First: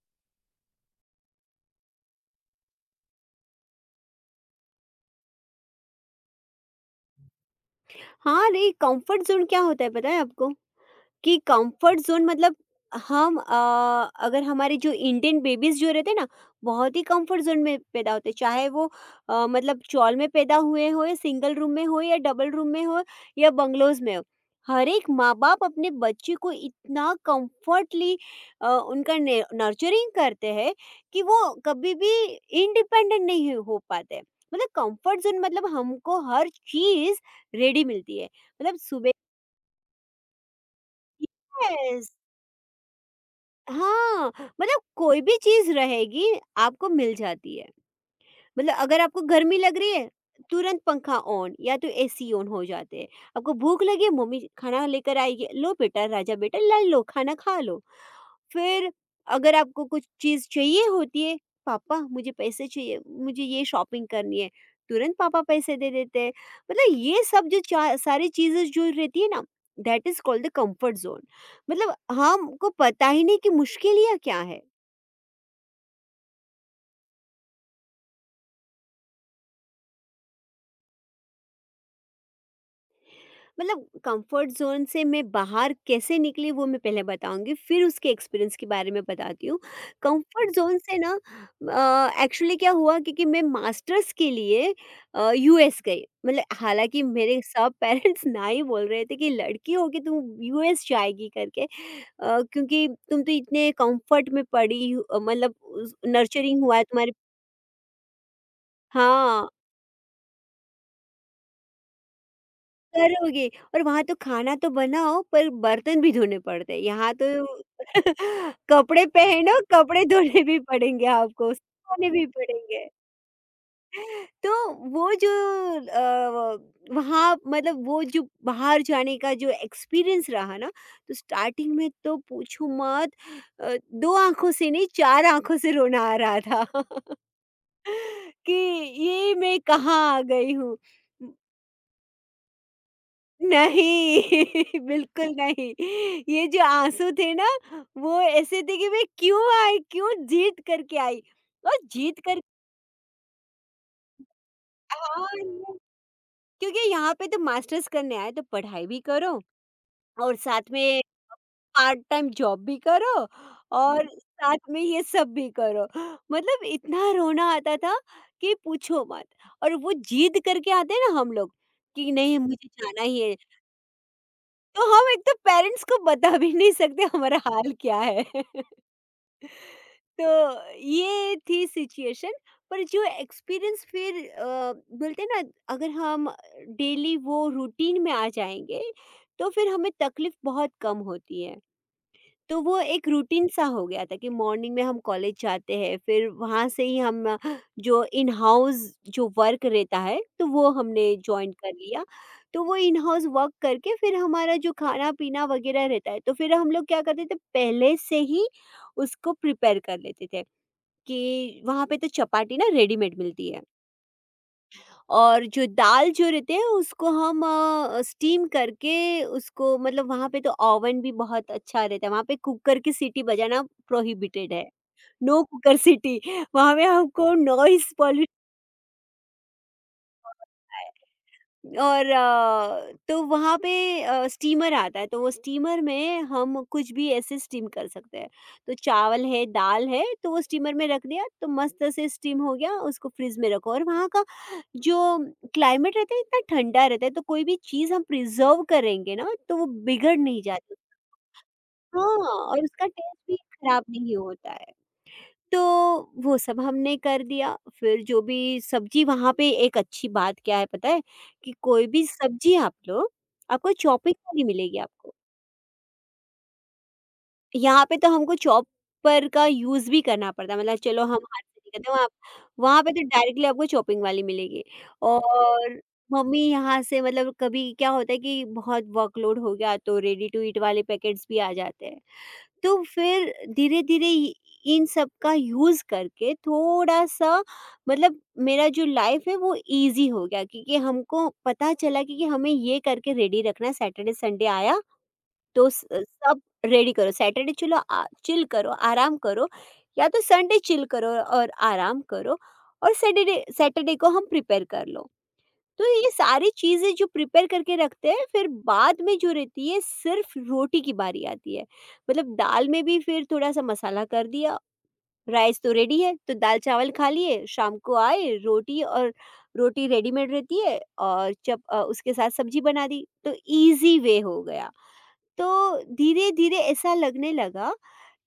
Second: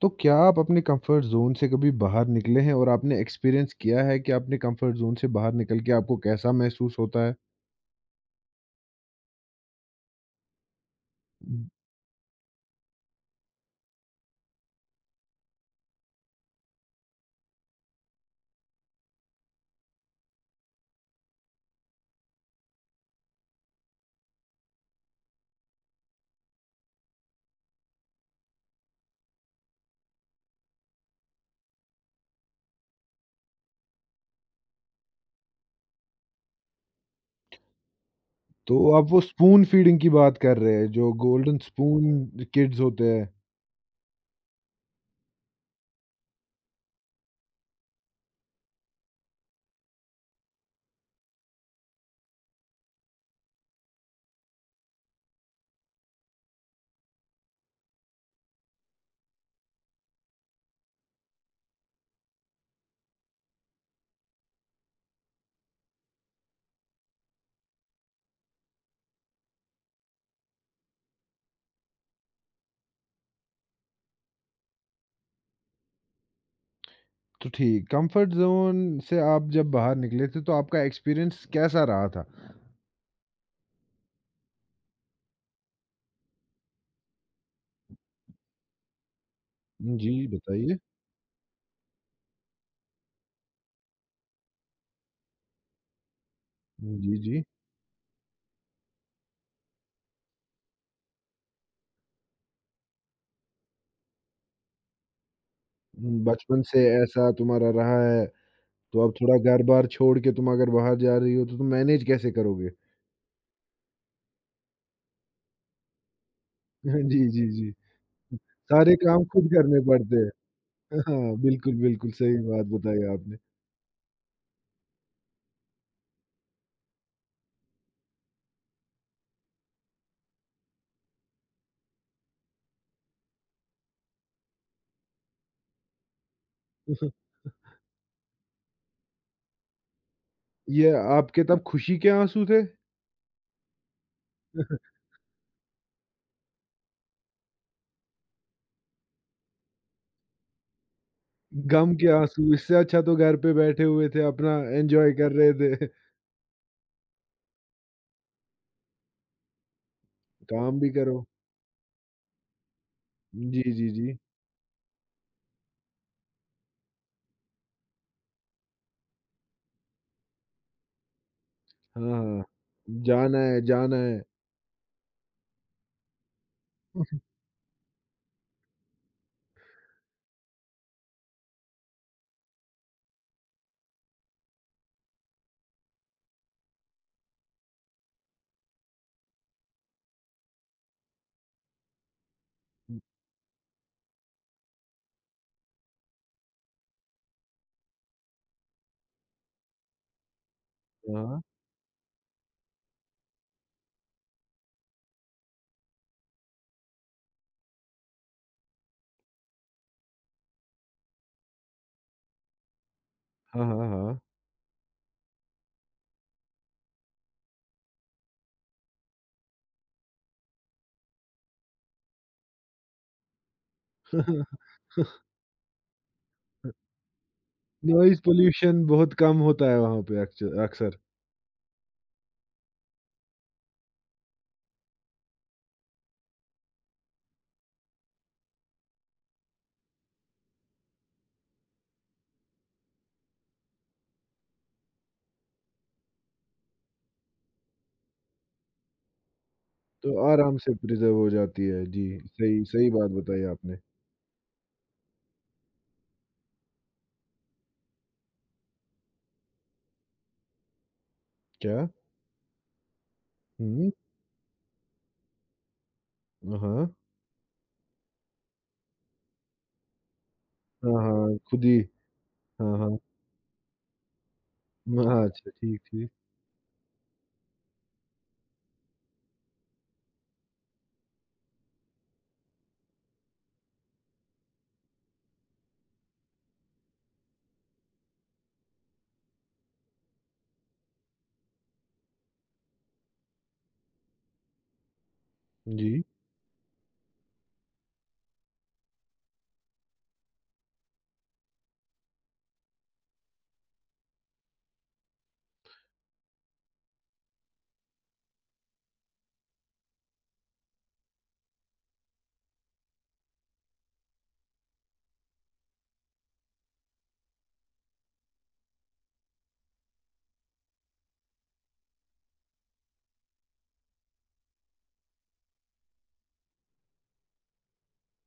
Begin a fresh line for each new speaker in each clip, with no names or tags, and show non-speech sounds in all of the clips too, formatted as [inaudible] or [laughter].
तो क्या आप अपने कंफर्ट ज़ोन से कभी बाहर निकले हैं और आपने एक्सपीरियंस किया है कि आपने कंफर्ट ज़ोन से बाहर निकल के आपको कैसा महसूस होता है?
हाँ, नहीं, कम्फर्ट ज़ोन क्या होता है पता है आपको? कि कंफर्ट जोन मतलब हम अगर हमारे जो इंडियन बेबीज जो रहते हैं ना बहुत ही कंफर्ट जोन में पैदा होते हैं। चाहे वो मतलब चॉल में पैदा हुए हो या सिंगल रूम में हो या डबल रूम में हो या बंगलोज में हो हर एक माँ बाप अपने बच्चे को इतना कंफर्टली उनका नर्चरिंग करते हैं कि वो कभी भी इंडिपेंडेंट नहीं हो पाते। मतलब कंफर्ट जोन मतलब हमको हर चीज रेडी मिलती है।
तो
मतलब
आप
सुबह
वो स्पून फीडिंग की बात कर रहे हैं, जो गोल्डन
यस,
स्पून किड्स होते हैं।
हाँ, मतलब कोई भी चीज़ रहेगी आपको मिल जाती है। मतलब अगर आपको गर्मी लग रही है, तुरंत पंखा ऑन या तो एसी ऑन हो जाते हैं। आपको भूख लगी है, मम्मी खाना लेकर आएगी, "लो बेटा, राजा बेटा ला लो, खाना खा लो।" फिर अगर आपको कुछ चीज़ चाहिए होती है, "पापा मुझे पैसे चाहिए, मुझे ये शॉपिंग करनी है।" तुरंत पापा पैसे दे देते हैं। मतलब ये सब जो चा सारी चीज़ें जो रहती है ना, that is called the comfort zone. मतलब हमको पता ही नहीं कि मुश्किल या क्या है।
तो ठीक, कंफर्ट ज़ोन से आप जब बाहर निकले थे, तो आपका एक्सपीरियंस कैसा रहा था?
मतलब कंफर्ट जोन से मैं बाहर कैसे निकली वो मैं पहले बताऊंगी, फिर उसके एक्सपीरियंस के बारे में बताती हूँ।
जी,
कंफर्ट जोन
बताइए।
से ना एक्चुअली क्या हुआ क्योंकि मैं मास्टर्स के लिए यूएस गई। मतलब हालांकि
जी,
मेरे
जी।
सब पेरेंट्स [laughs] ना ही बोल रहे थे कि लड़की हो के तुम यूएस जाएगी करके। क्योंकि तुम तो इतने कंफर्ट में पड़ी मतलब
बचपन
नर्चरिंग हुआ है
से
तुम्हारे।
ऐसा तुम्हारा रहा है, तो अब थोड़ा
हाँ,
घर-बार छोड़ के तुम अगर बाहर जा रही हो, तो तुम मैनेज कैसे करोगे?
करोगे और वहाँ तो खाना तो बनाओ पर बर्तन भी धोने पड़ते हैं।
[laughs]
यहाँ
जी,
तो
जी, जी।
[laughs]
सारे
कपड़े
काम खुद
पहनो,
करने
कपड़े
पड़ते
धोने
हैं।
भी पड़ेंगे
हाँ,
आपको,
बिल्कुल,
सुखाने
बिल्कुल
भी
सही बात
पड़ेंगे।
बताई आपने।
तो वो जो अ, वहाँ मतलब वो जो बाहर जाने का जो एक्सपीरियंस रहा ना, तो स्टार्टिंग में तो पूछो मत। अ, 2 आँखों से नहीं 4 आँखों से रोना आ रहा था [laughs]
[laughs]
कि ये मैं कहाँ आ गई हूँ।
ये आपके तब खुशी के आँसू थे,
नहीं, [laughs] बिल्कुल नहीं। ये जो आँसू थे ना, वो ऐसे थे कि मैं क्यों आई, क्यों जीत करके आई और
गम के
जीत कर
आँसू, इससे अच्छा तो घर पे बैठे हुए थे, अपना एन्जॉय
हाँ,
कर रहे
ये
थे। [laughs]
क्योंकि यहाँ पे तो मास्टर्स करने आए, तो पढ़ाई भी करो और साथ
काम भी
में
करो।
पार्ट टाइम जॉब भी करो
जी, जी,
और
जी।
साथ में ये सब भी करो। मतलब इतना रोना आता था कि पूछो मत। और वो जिद करके आते हैं ना हम लोग
हाँ,
कि नहीं
हाँ।
मुझे जाना ही है।
जाना है, जाना है।
तो हम एक तो पेरेंट्स को बता भी नहीं सकते हमारा हाल क्या है। [laughs] तो ये थी सिचुएशन। पर जो एक्सपीरियंस फिर बोलते हैं ना अगर हम डेली वो रूटीन में आ जाएंगे तो फिर हमें तकलीफ बहुत कम होती है। तो वो एक रूटीन सा हो गया था कि मॉर्निंग में हम कॉलेज जाते हैं, फिर वहाँ से ही हम जो इन हाउस जो वर्क रहता है तो वो हमने
हाँ,
ज्वाइन कर लिया। तो वो इन हाउस वर्क करके फिर हमारा जो खाना पीना वगैरह रहता है तो फिर हम लोग क्या करते थे, पहले से ही उसको प्रिपेयर कर लेते थे। कि वहाँ पे तो चपाती ना रेडीमेड मिलती है
हाँ, हाँ, हाँ।
और जो दाल जो रहती है उसको हम स्टीम करके उसको मतलब वहाँ पे तो ओवन भी बहुत अच्छा रहता है। वहाँ पे कुकर की सीटी बजाना प्रोहिबिटेड है।
[laughs]
नो कुकर सीटी। वहाँ पे हमको नॉइस
नॉइज़ पॉल्यूशन बहुत कम होता है वहाँ पे अक्सर।
पॉल्यूशन और तो वहाँ पे स्टीमर आता है तो वो स्टीमर में हम कुछ भी ऐसे स्टीम कर सकते हैं। तो चावल है, दाल है, तो वो स्टीमर में रख दिया तो मस्त से स्टीम हो गया। उसको फ्रिज में रखो और वहाँ का जो क्लाइमेट रहता है इतना ठंडा रहता है तो कोई भी चीज़ हम प्रिजर्व करेंगे ना तो वो
तो
बिगड़ नहीं
आराम
जाती।
से प्रिज़र्व हो जाती है। जी,
हाँ, और
सही
उसका
सही बात
टेस्ट भी
बताई आपने।
खराब नहीं होता है। तो वो सब हमने कर दिया। फिर जो भी सब्जी, वहाँ पे एक अच्छी बात क्या है पता है? कि कोई
क्या?
भी सब्जी आप लो, आपको
हुँ,
चॉपिंग वाली मिलेगी आपको।
हाँ।
यहाँ पे तो हमको चॉपर का यूज़ भी करना पड़ता है, मतलब
हाँ,
चलो हम
हाँ,
हाथ से
खुद
नहीं
ही।
करते, वहाँ
हाँ,
वहाँ पे
हाँ।
तो डायरेक्टली आपको चॉपिंग वाली मिलेगी।
म हाँ, अच्छा
और
ठीक, ठीक।
मम्मी यहाँ से मतलब कभी क्या होता है कि बहुत वर्कलोड हो गया तो रेडी टू ईट वाले पैकेट्स भी आ जाते हैं। तो फिर धीरे-धीरे इ इन सब का यूज़ करके थोड़ा-सा मतलब मेरा जो लाइफ़ है वो ईज़ी हो गया, क्योंकि हमको पता चला कि हमें ये करके रेडी रखना है। सैटरडे संडे आया तो स
जी।
सब रेडी करो। सैटरडे चलो आ चिल करो, आराम करो या तो संडे चिल करो और आराम करो और सैटरडे सैटरडे को हम प्रिपेयर कर लो। तो ये सारी चीज़ें जो प्रिपेयर करके रखते हैं फिर बाद में जो रहती है सिर्फ रोटी की बारी आती है। मतलब दाल में भी फिर थोड़ा-सा मसाला कर दिया, राइस तो रेडी है तो दाल-चावल खा लिए, शाम को आए रोटी और रोटी रेडीमेड रहती है और उसके साथ सब्जी बना दी तो ईज़ी वे हो गया। तो धीरे-धीरे ऐसा लगने लगा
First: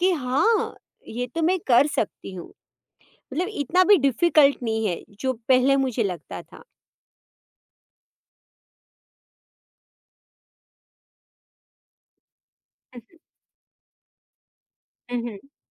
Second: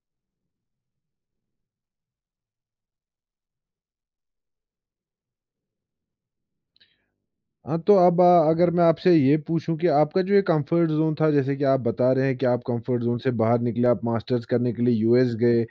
कि हाँ, ये तो मैं कर सकती हूँ। मतलब इतना भी डिफ़िकल्ट नहीं है जो पहले मुझे लगता था।
हाँ, तो अब अगर मैं आपसे ये पूछूँ कि आपका जो ये कम्फ़र्ट ज़ोन था, जैसे कि आप बता रहे हैं कि आप कम्फ़र्ट ज़ोन से बाहर निकले, आप मास्टर्स करने के लिए
हुँ, हुँ। हुँ,
यूएस
हुँ।
गए।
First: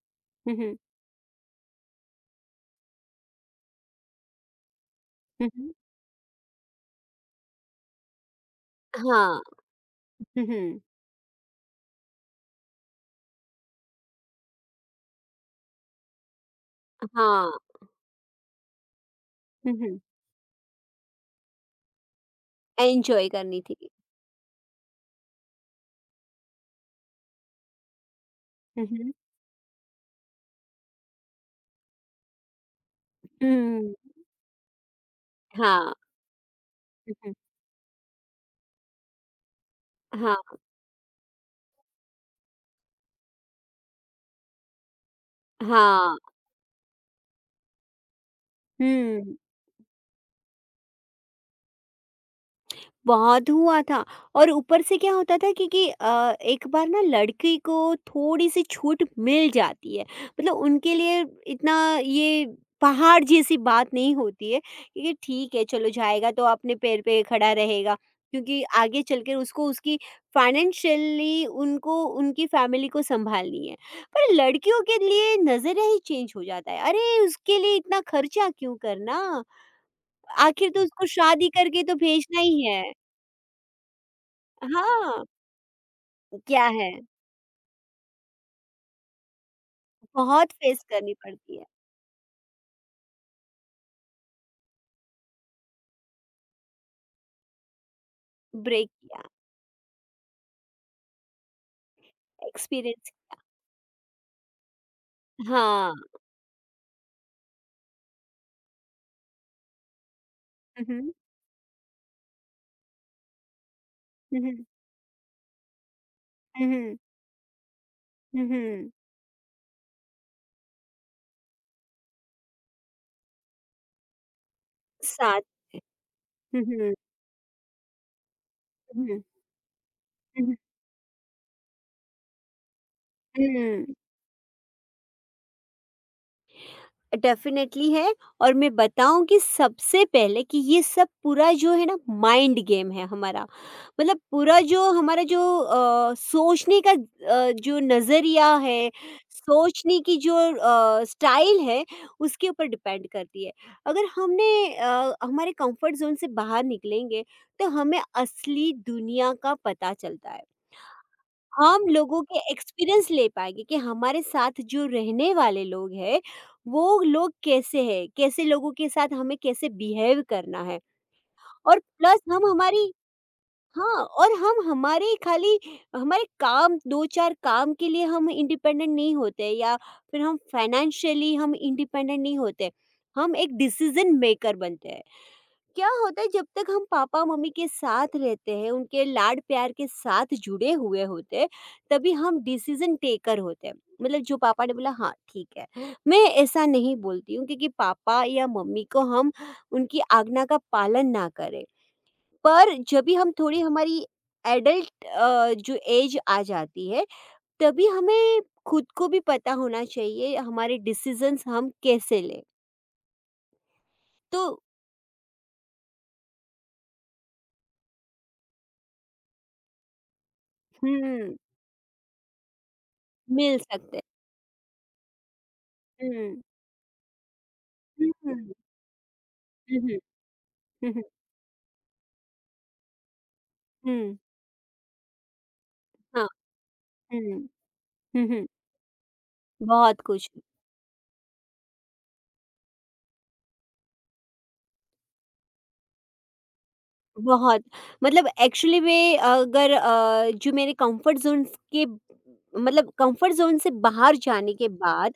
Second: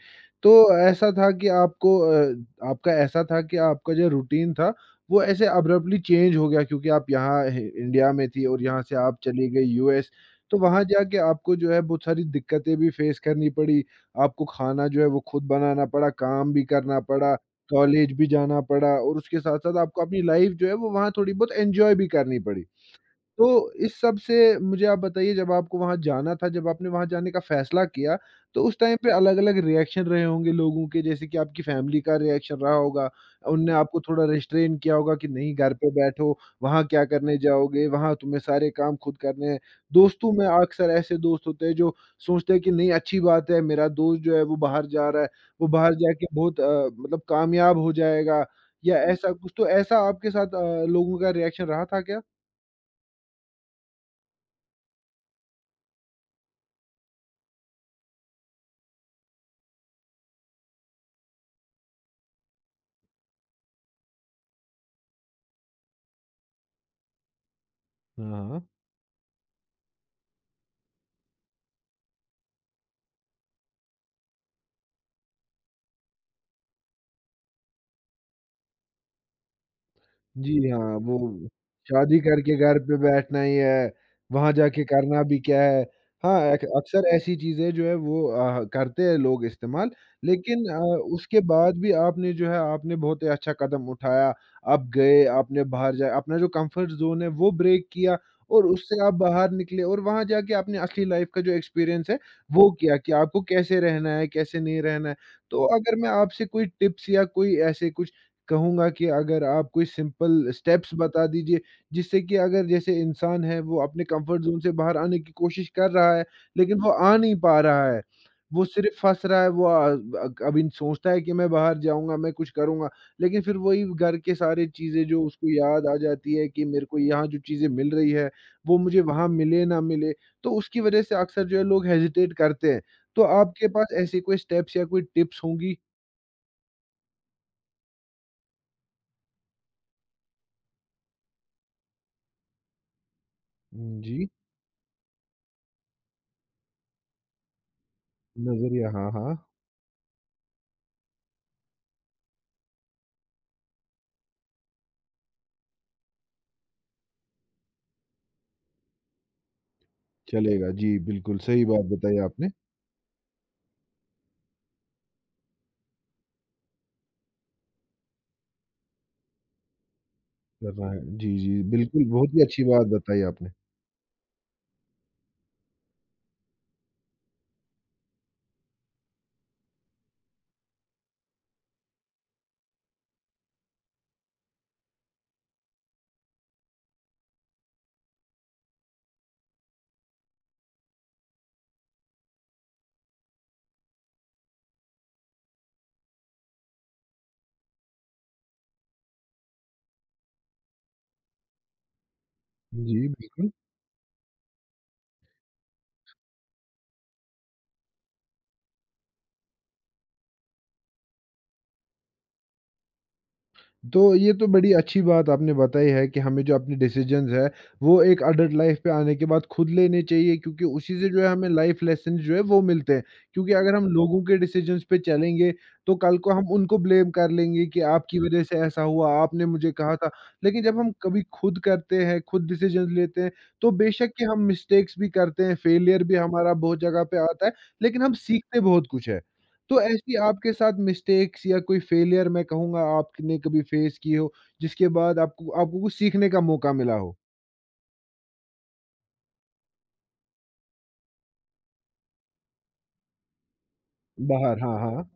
तो
हुँ, हुँ।
ऐसा था कि आपको आपका ऐसा था कि आपका जो रूटीन था, वो ऐसे
हुँ, हुँ।
अब्रप्टली चेंज हो गया क्योंकि आप यहाँ ह इंडिया में थी और यहाँ से आप
हाँ।
चली गई यूएस।
हुँ,
तो
हुँ।
वहाँ जाके आपको जो है बहुत सारी दिक्कतें भी फ़ेस करनी पड़ी, आपको खाना जो है वो खुद बनाना पड़ा, काम भी करना पड़ा।
हाँ।
कॉलेज भी जाना पड़ा और उसके
हुँ,
साथ-साथ
हुँ।
आपको अपनी लाइफ़ जो है वो वहाँ थोड़ी बहुत एन्जॉय भी करनी पड़ी।
एन्जॉय
तो
करनी थी।
इस सब से मुझे आप बताइए जब आपको वहाँ जाना था, जब आपने वहाँ जाने का फैसला किया, तो उस
हुँ,
टाइम पे
हुँ।
अलग-अलग रिएक्शन रहे होंगे लोगों के जैसे कि आपकी फैमिली का रिएक्शन रहा होगा। उनने
हुँ।
आपको थोड़ा रिस्ट्रेन किया होगा कि नहीं घर पे
हाँ।
बैठो, वहाँ क्या
हुँ, हुँ।
करने जाओगे, वहाँ तुम्हें सारे काम खुद करने हैं। दोस्तों में
हाँ,
अक्सर ऐसे दोस्त होते हैं जो सोचते हैं कि नहीं अच्छी बात है, मेरा दोस्त जो है वो बाहर जा रहा है, वो बाहर
हाँ।
जाके बहुत मतलब कामयाब हो जाएगा या ऐसा
हुँ।
कुछ। तो ऐसा आपके साथ लोगों का रिएक्शन रहा था क्या?
बहुत हुआ था। और ऊपर से क्या होता था क्योंकि एक बार ना लड़की को थोड़ी-सी छूट मिल जाती है। मतलब उनके लिए इतना ये पहाड़ जैसी बात नहीं होती है, क्योंकि ठीक है चलो जाएगा तो अपने पैर पे खड़ा रहेगा।
हाँ,
क्योंकि
हाँ।
आगे चलकर उसको उसकी फाइनेंशियली उनको उनकी फैमिली को सँभालनी है। पर लड़कियों के लिए नज़रिया ही चेंज हो जाता है। अरे! उसके लिए इतना खर्चा क्यों करना?
जी
आखिर तो
हाँ,
उसको
वो
शादी करके तो
शादी
भेजना
करके
ही
घर
है।
पे बैठना ही है, वहाँ जाके करना
हाँ,
भी क्या है। हाँ, एक
क्या है?
अक्सर ऐसी चीज़ें जो है वो करते हैं लोग इस्तेमाल।
बहुत
लेकिन
फेस करनी
उसके
पड़ती है,
बाद भी आपने जो है आपने बहुत ही अच्छा कदम उठाया। आप गए, आपने बाहर जा अपना जो कम्फर्ट ज़ोन है वो ब्रेक किया और
ब्रेक
उससे आप
किया,
बाहर निकले और वहाँ जाके आपने असली लाइफ़ का जो एक्सपीरियंस है वो किया
एक्सपीरियंस
कि आपको कैसे रहना है, कैसे नहीं रहना है। तो
हाँ।
अगर मैं आपसे कोई टिप्स या कोई ऐसे कुछ कहूँगा कि अगर आप कोई सिंपल
हुँ,
स्टेप्स
हुँ।
बता दीजिए, जिससे कि अगर जैसे इंसान है वो अपने
हुँ,
कम्फर्ट ज़ोन
हुँ।
से बाहर आने की कोशिश कर रहा है,
हुँ,
लेकिन वो
हुँ।
आ नहीं पा रहा है।
हुँ,
वो
हुँ।
सिर्फ़ फँस रहा है, वो आ- अ, ब अभी सोचता है कि मैं बाहर जाऊँगा, मैं कुछ करूँगा, लेकिन फिर वही घर के सारे चीज़ें जो
साथ
उसको याद आ जाती है
हुँ,
कि मेरे
हुँ।
को यहाँ जो चीज़ें मिल रही है, वो मुझे
हुँ, हुँ।
वहाँ मिले ना मिले, तो उसकी वज़ह से अक्सर जो है लोग हेजिटेट करते हैं। तो आपके
हुँ।
पास ऐसी कोई स्टेप्स या कोई टिप्स होंगी?
डेफ़िनेटली है। और मैं बताऊँ कि सबसे पहले कि ये सब पूरा जो है ना माइंड गेम है हमारा।
हुँ,
मतलब
जी।
पूरा जो हमारा जो सोचने का जो नज़रिया है,
नज़रिया, हाँ, हाँ।
सोचने की जो स्टाइल है उसके ऊपर डिपेंड करती है। अगर हमने हमारे कंफ़र्ट ज़ोन से बाहर निकलेंगे तो हमें असली दुनिया का पता चलता है।
चलेगा। जी, बिल्कुल सही बात
आम
बताई
लोगों के
आपने।
एक्सपीरियंस ले पाएँगे कि हमारे साथ जो रहने वाले लोग हैं, वो लोग कैसे हैं? कैसे लोगों के साथ हमें कैसे बिहेव करना है?
करना है। जी, जी,
और
बिल्कुल
प्लस
बहुत ही
हम
अच्छी बात
हमारी
बताई आपने।
हाँ, और हम हमारे खाली हमारे काम 2-4 काम के लिए हम इंडिपेंडेंट नहीं होते या फिर हम फाइनेंशियली हम इंडिपेंडेंट नहीं होते। हम एक डिसीज़न मेकर बनते हैं। क्या होता है जब तक हम पापा मम्मी के साथ रहते हैं उनके लाड प्यार के साथ जुड़े हुए होते हैं तभी हम डिसीजन टेकर होते हैं। मतलब जो पापा ने बोला हाँ ठीक है, मैं ऐसा नहीं बोलती हूँ क्योंकि पापा या मम्मी को हम उनकी आज्ञा का पालन ना करें, पर
जी,
जब भी हम
बिल्कुल।
थोड़ी हमारी एडल्ट जो एज आ जाती है तभी हमें खुद को भी पता होना चाहिए हमारे डिसीजंस हम कैसे लें।
तो ये
तो
तो बड़ी अच्छी बात आपने बताई है कि हमें जो अपने डिसीजंस है वो एक अडल्ट लाइफ पे आने के बाद खुद लेने चाहिए क्योंकि उसी से जो है
हम्म।
हमें लाइफ लेसन जो है वो मिलते हैं क्योंकि
मिल
अगर हम
सकते हैं।
लोगों के डिसीजंस पे चलेंगे तो कल को
हम्म।
हम उनको ब्लेम कर लेंगे कि आपकी वजह
हम्म।
से ऐसा हुआ आपने मुझे
हुँ,
कहा
हुँ।
था। लेकिन जब
हुँ,
हम
हुँ।
कभी खुद करते हैं खुद डिसीजंस लेते हैं तो बेशक
हुँ।
कि हम मिस्टेक्स भी करते हैं फेलियर भी
हाँ।
हमारा बहुत जगह पे आता
हुँ।
है लेकिन हम
हुँ, हुँ।
सीखते बहुत कुछ है। तो
बहुत
ऐसी
कुछ,
आपके साथ मिस्टेक्स या कोई फेलियर मैं कहूँगा आपने कभी फेस की हो, जिसके बाद आपको आपको कुछ सीखने का मौका मिला हो?
बहुत मतलब एक्चुअली में अगर जो मेरे कम्फ़र्ट ज़ोन्स के मतलब कम्फ़र्ट ज़ोन से बाहर जाने
बाहर
के
हाँ, हाँ।
बाद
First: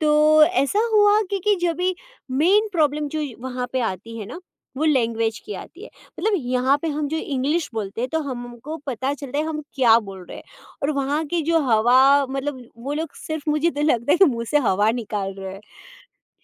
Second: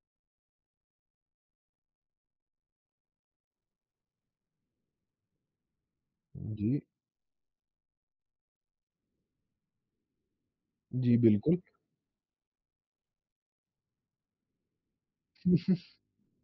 तो ऐसा हुआ कि जब भी मेन प्रॉब्लम जो वहाँ पे आती है ना, वो लैंग्वेज की आती है। मतलब यहाँ
जी,
पे हम जो इंग्लिश बोलते हैं तो हमको पता चलता है हम क्या बोल रहे हैं, और
जी
वहाँ की
बिल्कुल।
जो हवा मतलब वो लोग सिर्फ़ मुझे तो लगता है कि मुँह से हवा निकाल रहे हैं।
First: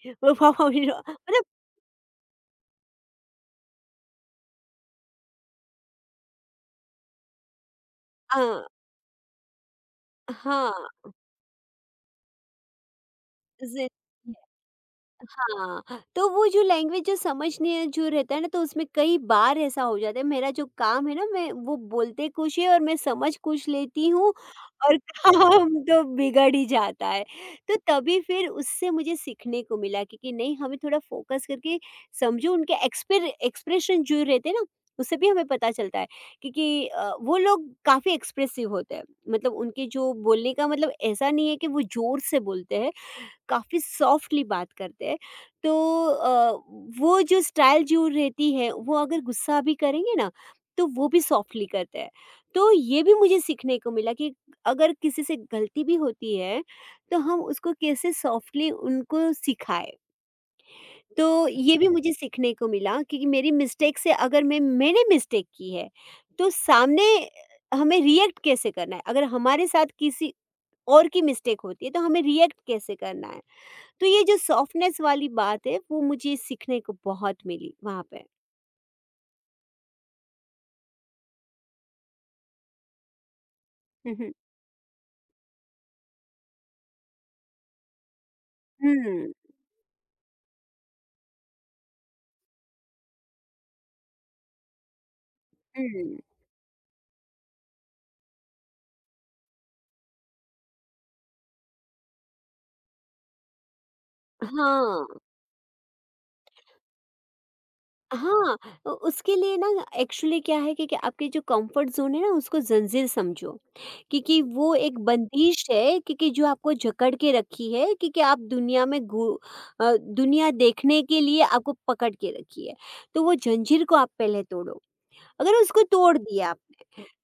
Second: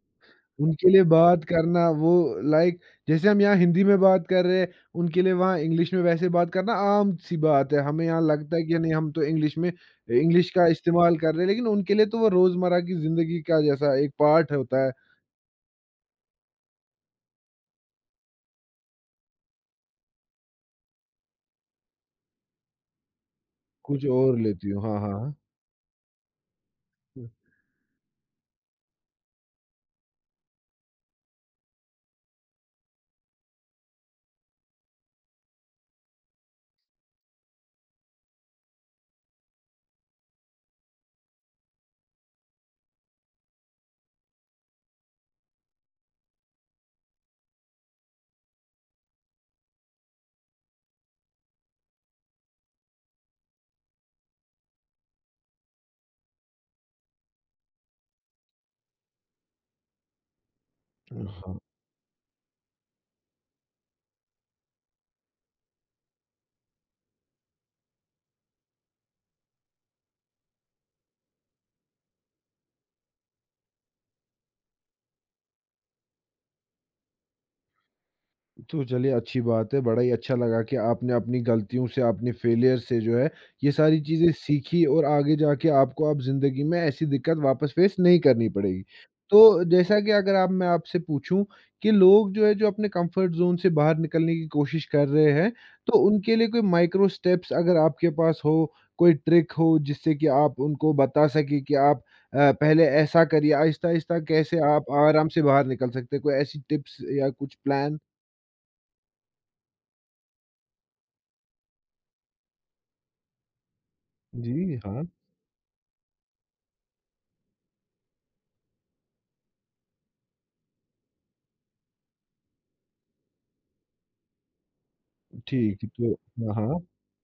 [laughs]
उनके लिए
मतलब
बात करना वो लाइक जैसे हम यहाँ हिंदी में बात कर रहे हैं, उनके लिए वहाँ इंग्लिश में वैसे बात करना आम-सी बात है। हमें यहाँ लगता
हाँ,
है कि नहीं हम तो इंग्लिश में इंग्लिश का
हाँ,
इस्तेमाल कर रहे हैं, लेकिन उनके लिए तो वो रोज़मर्रा की ज़िंदगी का
ज़िद
जैसा एक पार्ट होता है।
हाँ, तो वो जो लैंग्वेज जो समझने जो रहता है ना, तो उसमें कई बार ऐसा हो जाता है, मेरा जो काम है ना, मैं वो बोलते कुछ है और मैं समझ कुछ
कुछ
लेती हूँ
और लेती हो।
और
हाँ, हाँ।
[laughs] काम तो बिगड़ ही जाता है। तो तभी फिर उससे मुझे सीखने को मिला कि नहीं हमें थोड़ा फोकस करके समझो उनके एक्सपेर एक्सप्रेशन जो रहते हैं ना, उससे भी हमें पता चलता है क्योंकि वो लोग काफ़ी एक्सप्रेसिव होते हैं। मतलब उनके जो बोलने का मतलब ऐसा नहीं है कि वो ज़ोर से बोलते हैं। काफ़ी सॉफ्टली बात करते हैं। तो वो जो स्टाइल जो रहती है वो अगर गुस्सा भी करेंगे ना तो वो भी सॉफ्टली करते हैं। तो ये भी मुझे सीखने को मिला कि अगर किसी से गलती भी होती है तो हम उसको कैसे सॉफ्टली उनको सिखाए।
हुँ,
तो
हाँ।
ये भी मुझे सीखने को मिला क्योंकि मेरी मिस्टेक से अगर मैं मैंने मिस्टेक की है तो सामने हमें रिएक्ट कैसे करना है, अगर हमारे साथ किसी और की मिस्टेक होती है तो हमें रिएक्ट कैसे करना है। तो ये जो सॉफ्टनेस वाली बात है वो मुझे सीखने को बहुत मिली वहाँ पे।
तो चलिए अच्छी बात है, बड़ा ही अच्छा लगा कि आपने अपनी गलतियों से, अपने फेलियर से जो है, ये सारी
हुँ,
चीज़ें
हुँ।
सीखी और आगे जाके आपको अब ज़िंदगी में ऐसी दिक्कत वापस फेस नहीं करनी पड़ेगी।
हुँ,
तो जैसा कि अगर आप मैं आपसे पूछूँ कि लोग जो है, जो अपने कंफर्ट ज़ोन से बाहर निकलने की कोशिश कर रहे हैं, तो
हुँ।
उनके लिए कोई माइक्रो स्टेप्स अगर आपके पास हो, कोई ट्रिक हो जिससे कि आप उनको बता सकें कि आप पहले ऐसा करिए, आहिस्ता-आहिस्ता कैसे आप
हाँ,
आराम से बाहर निकल सकते हैं? कोई ऐसी टिप्स या कुछ प्लान?
हाँ, उ उसके लिए ना एक्चुअली क्या है कि आपके जो कंफर्ट ज़ोन है ना उसको ज़ंजीर समझो, क्योंकि वो
जी,
एक
हाँ,
बंदिश है क्योंकि जो आपको जकड़ के रखी है क्योंकि आप दुनिया में दुनिया देखने के लिए आपको पकड़ के रखी है। तो वो जंजीर को आप पहले तोड़ो। अगर उसको
ठीक, तो
तोड़ दिया
हाँ, हाँ।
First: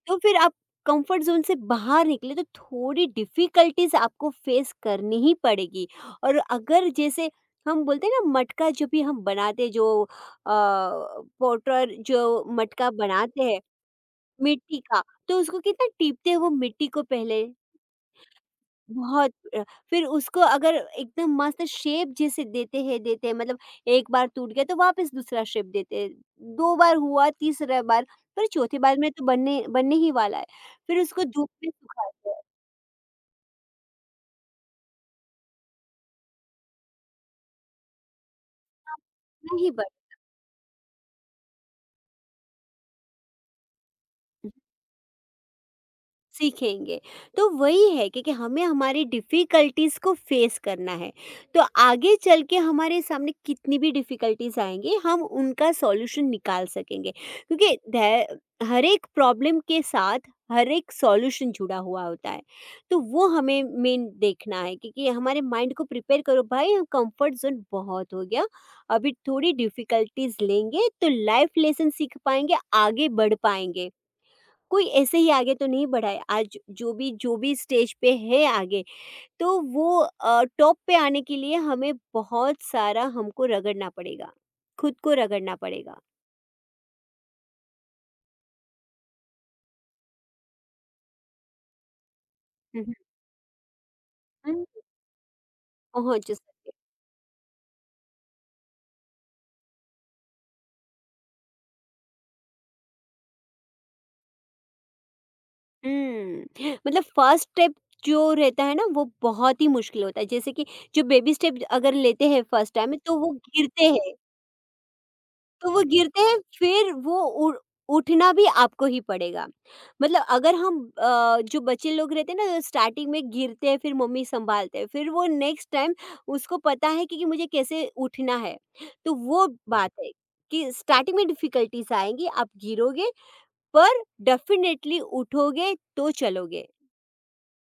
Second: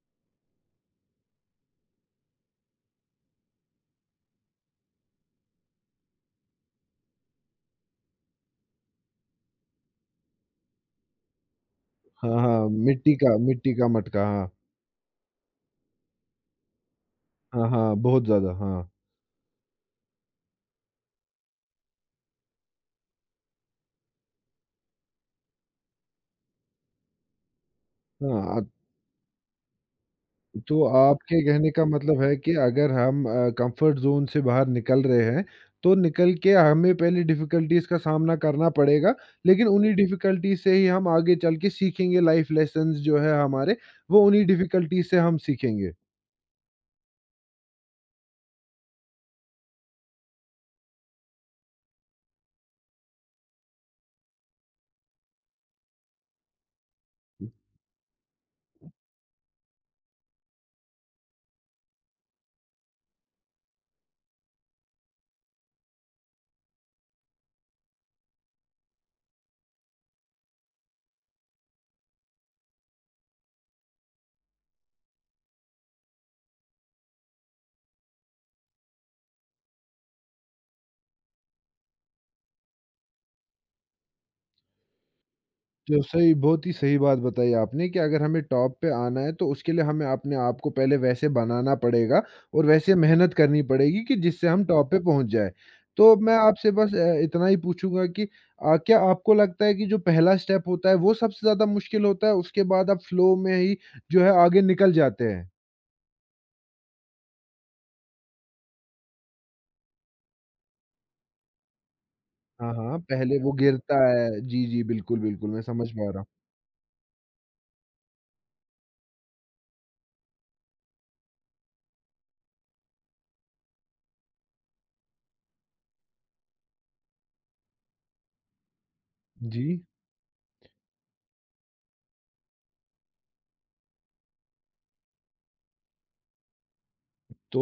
तो फिर आप कंफर्ट ज़ोन से बाहर निकले तो थोड़ी डिफ़िकल्टीज़ आपको फ़ेस करनी ही पड़ेगी। और अगर जैसे हम बोलते हैं ना मटका जो भी हम बनाते हैं जो पोटर
हाँ,
जो
हाँ,
मटका
मिट्टी का
बनाते हैं
मिट्टी का मटका, हाँ।
मिट्टी का। तो उसको कितना टीपते हैं वो मिट्टी को पहले
हाँ, हाँ, बहुत ज़्यादा, हाँ।
बहुत फिर उसको अगर एकदम मस्त शेप जैसे देते हैं मतलब एक बार टूट गया तो वापस दूसरा शेप देते हैं, 2 बार हुआ, तीसरा बार फिर
हाँ, अ,
चौथी बार में तो बनने बनने ही वाला है।
तो
फिर उसको
आपके
धूप में
कहने का मतलब
सुखाते
है
हैं,
कि अगर हम कम्फ़र्ट ज़ोन से बाहर निकल रहे हैं, तो निकल के हमें पहले डिफ़िकल्टीज़ का सामना करना पड़ेगा, लेकिन
नहीं बन
उन्हीं डिफ़िकल्टीज़ से ही हम आगे चल के सीखेंगे लाइफ़ लेसन्स जो है हमारे, वो उन्हीं डिफ़िकल्टीज़ से हम सीखेंगे।
सीखेंगे। तो वही है क्योंकि हमें हमारी डिफ़िकल्टीज़ को फ़ेस करना है। तो आगे चल के हमारे सामने कितनी भी डिफ़िकल्टीज़ आएँगी हम उनका सॉल्यूशन निकाल सकेंगे। क्योंकि धै हर एक प्रॉब्लम के साथ हर एक सॉल्यूशन जुड़ा हुआ होता है। तो वो हमें मेन देखना है क्योंकि हमारे माइंड को प्रिपेयर करो भाई कंफ़र्ट ज़ोन बहुत हो गया। अभी थोड़ी डिफ़िकल्टीज़ लेंगे तो लाइफ़ लेसन सीख पाएँगे, आगे बढ़ पाएँगे। कोई ऐसे ही आगे तो नहीं बढ़ा है। आज जो भी स्टेज पे है आगे, तो वो टॉप पे आने के लिए हमें बहुत सारा हमको रगड़ना पड़ेगा, खुद को रगड़ना पड़ेगा।
जो सही बहुत ही सही बात बताई आपने कि अगर हमें टॉप पे आना है तो उसके लिए हमें अपने आप को पहले वैसे बनाना पड़ेगा और
हुँ,
वैसे मेहनत करनी पड़ेगी कि जिससे
हुँ,
हम
हुँ।
टॉप पे पहुंच जाए। तो
पहुँच
मैं
सके।
आपसे बस अ, इतना ही पूछूंगा कि क्या आपको लगता है कि जो पहला स्टेप होता है वो सबसे ज़्यादा मुश्किल होता है उसके बाद आप फ्लो में ही जो है आगे निकल जाते हैं?
हुँ, मतलब फर्स्ट स्टेप जो रहता है ना वो बहुत ही मुश्किल होता है। जैसे कि जो बेबी स्टेप अगर लेते हैं
हाँ,
फर्स्ट टाइम
हाँ,
तो वो
पहले वो
गिरते
गिरता
हैं।
है। जी, जी, बिल्कुल, बिल्कुल मैं
तो वो
समझ पा रहा
गिरते
हूँ।
हैं फिर वो उ उठना भी आपको ही पड़ेगा। मतलब अगर हम जो बच्चे लोग रहते हैं ना स्टार्टिंग में गिरते हैं फिर मम्मी सँभालते हैं। फिर वो नेक्स्ट टाइम उसको पता है कि मुझे कैसे उठना है। तो वो
जी।
बात है कि स्टार्टिंग में डिफ़िकल्टीज़ आएँगी, आप गिरोगे पर डेफ़िनेटली उठोगे तो चलोगे।
तो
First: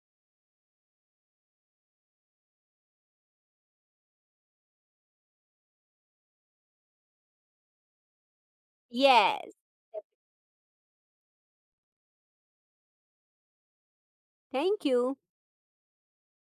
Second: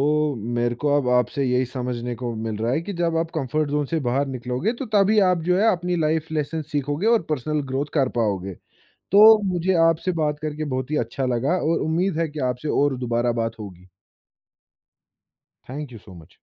मेरे को अब आपसे यही समझने को मिल रहा है कि जब आप कंफर्ट ज़ोन से बाहर निकलोगे, तो तभी आप जो है अपनी लाइफ़ लेसन सीखोगे और पर्सनल ग्रोथ कर पाओगे। तो
येस।
मुझे आपसे बात करके बहुत ही अच्छा लगा और उम्मीद है कि आपसे और दोबारा बात होगी।
Thank you.
Thank you so much.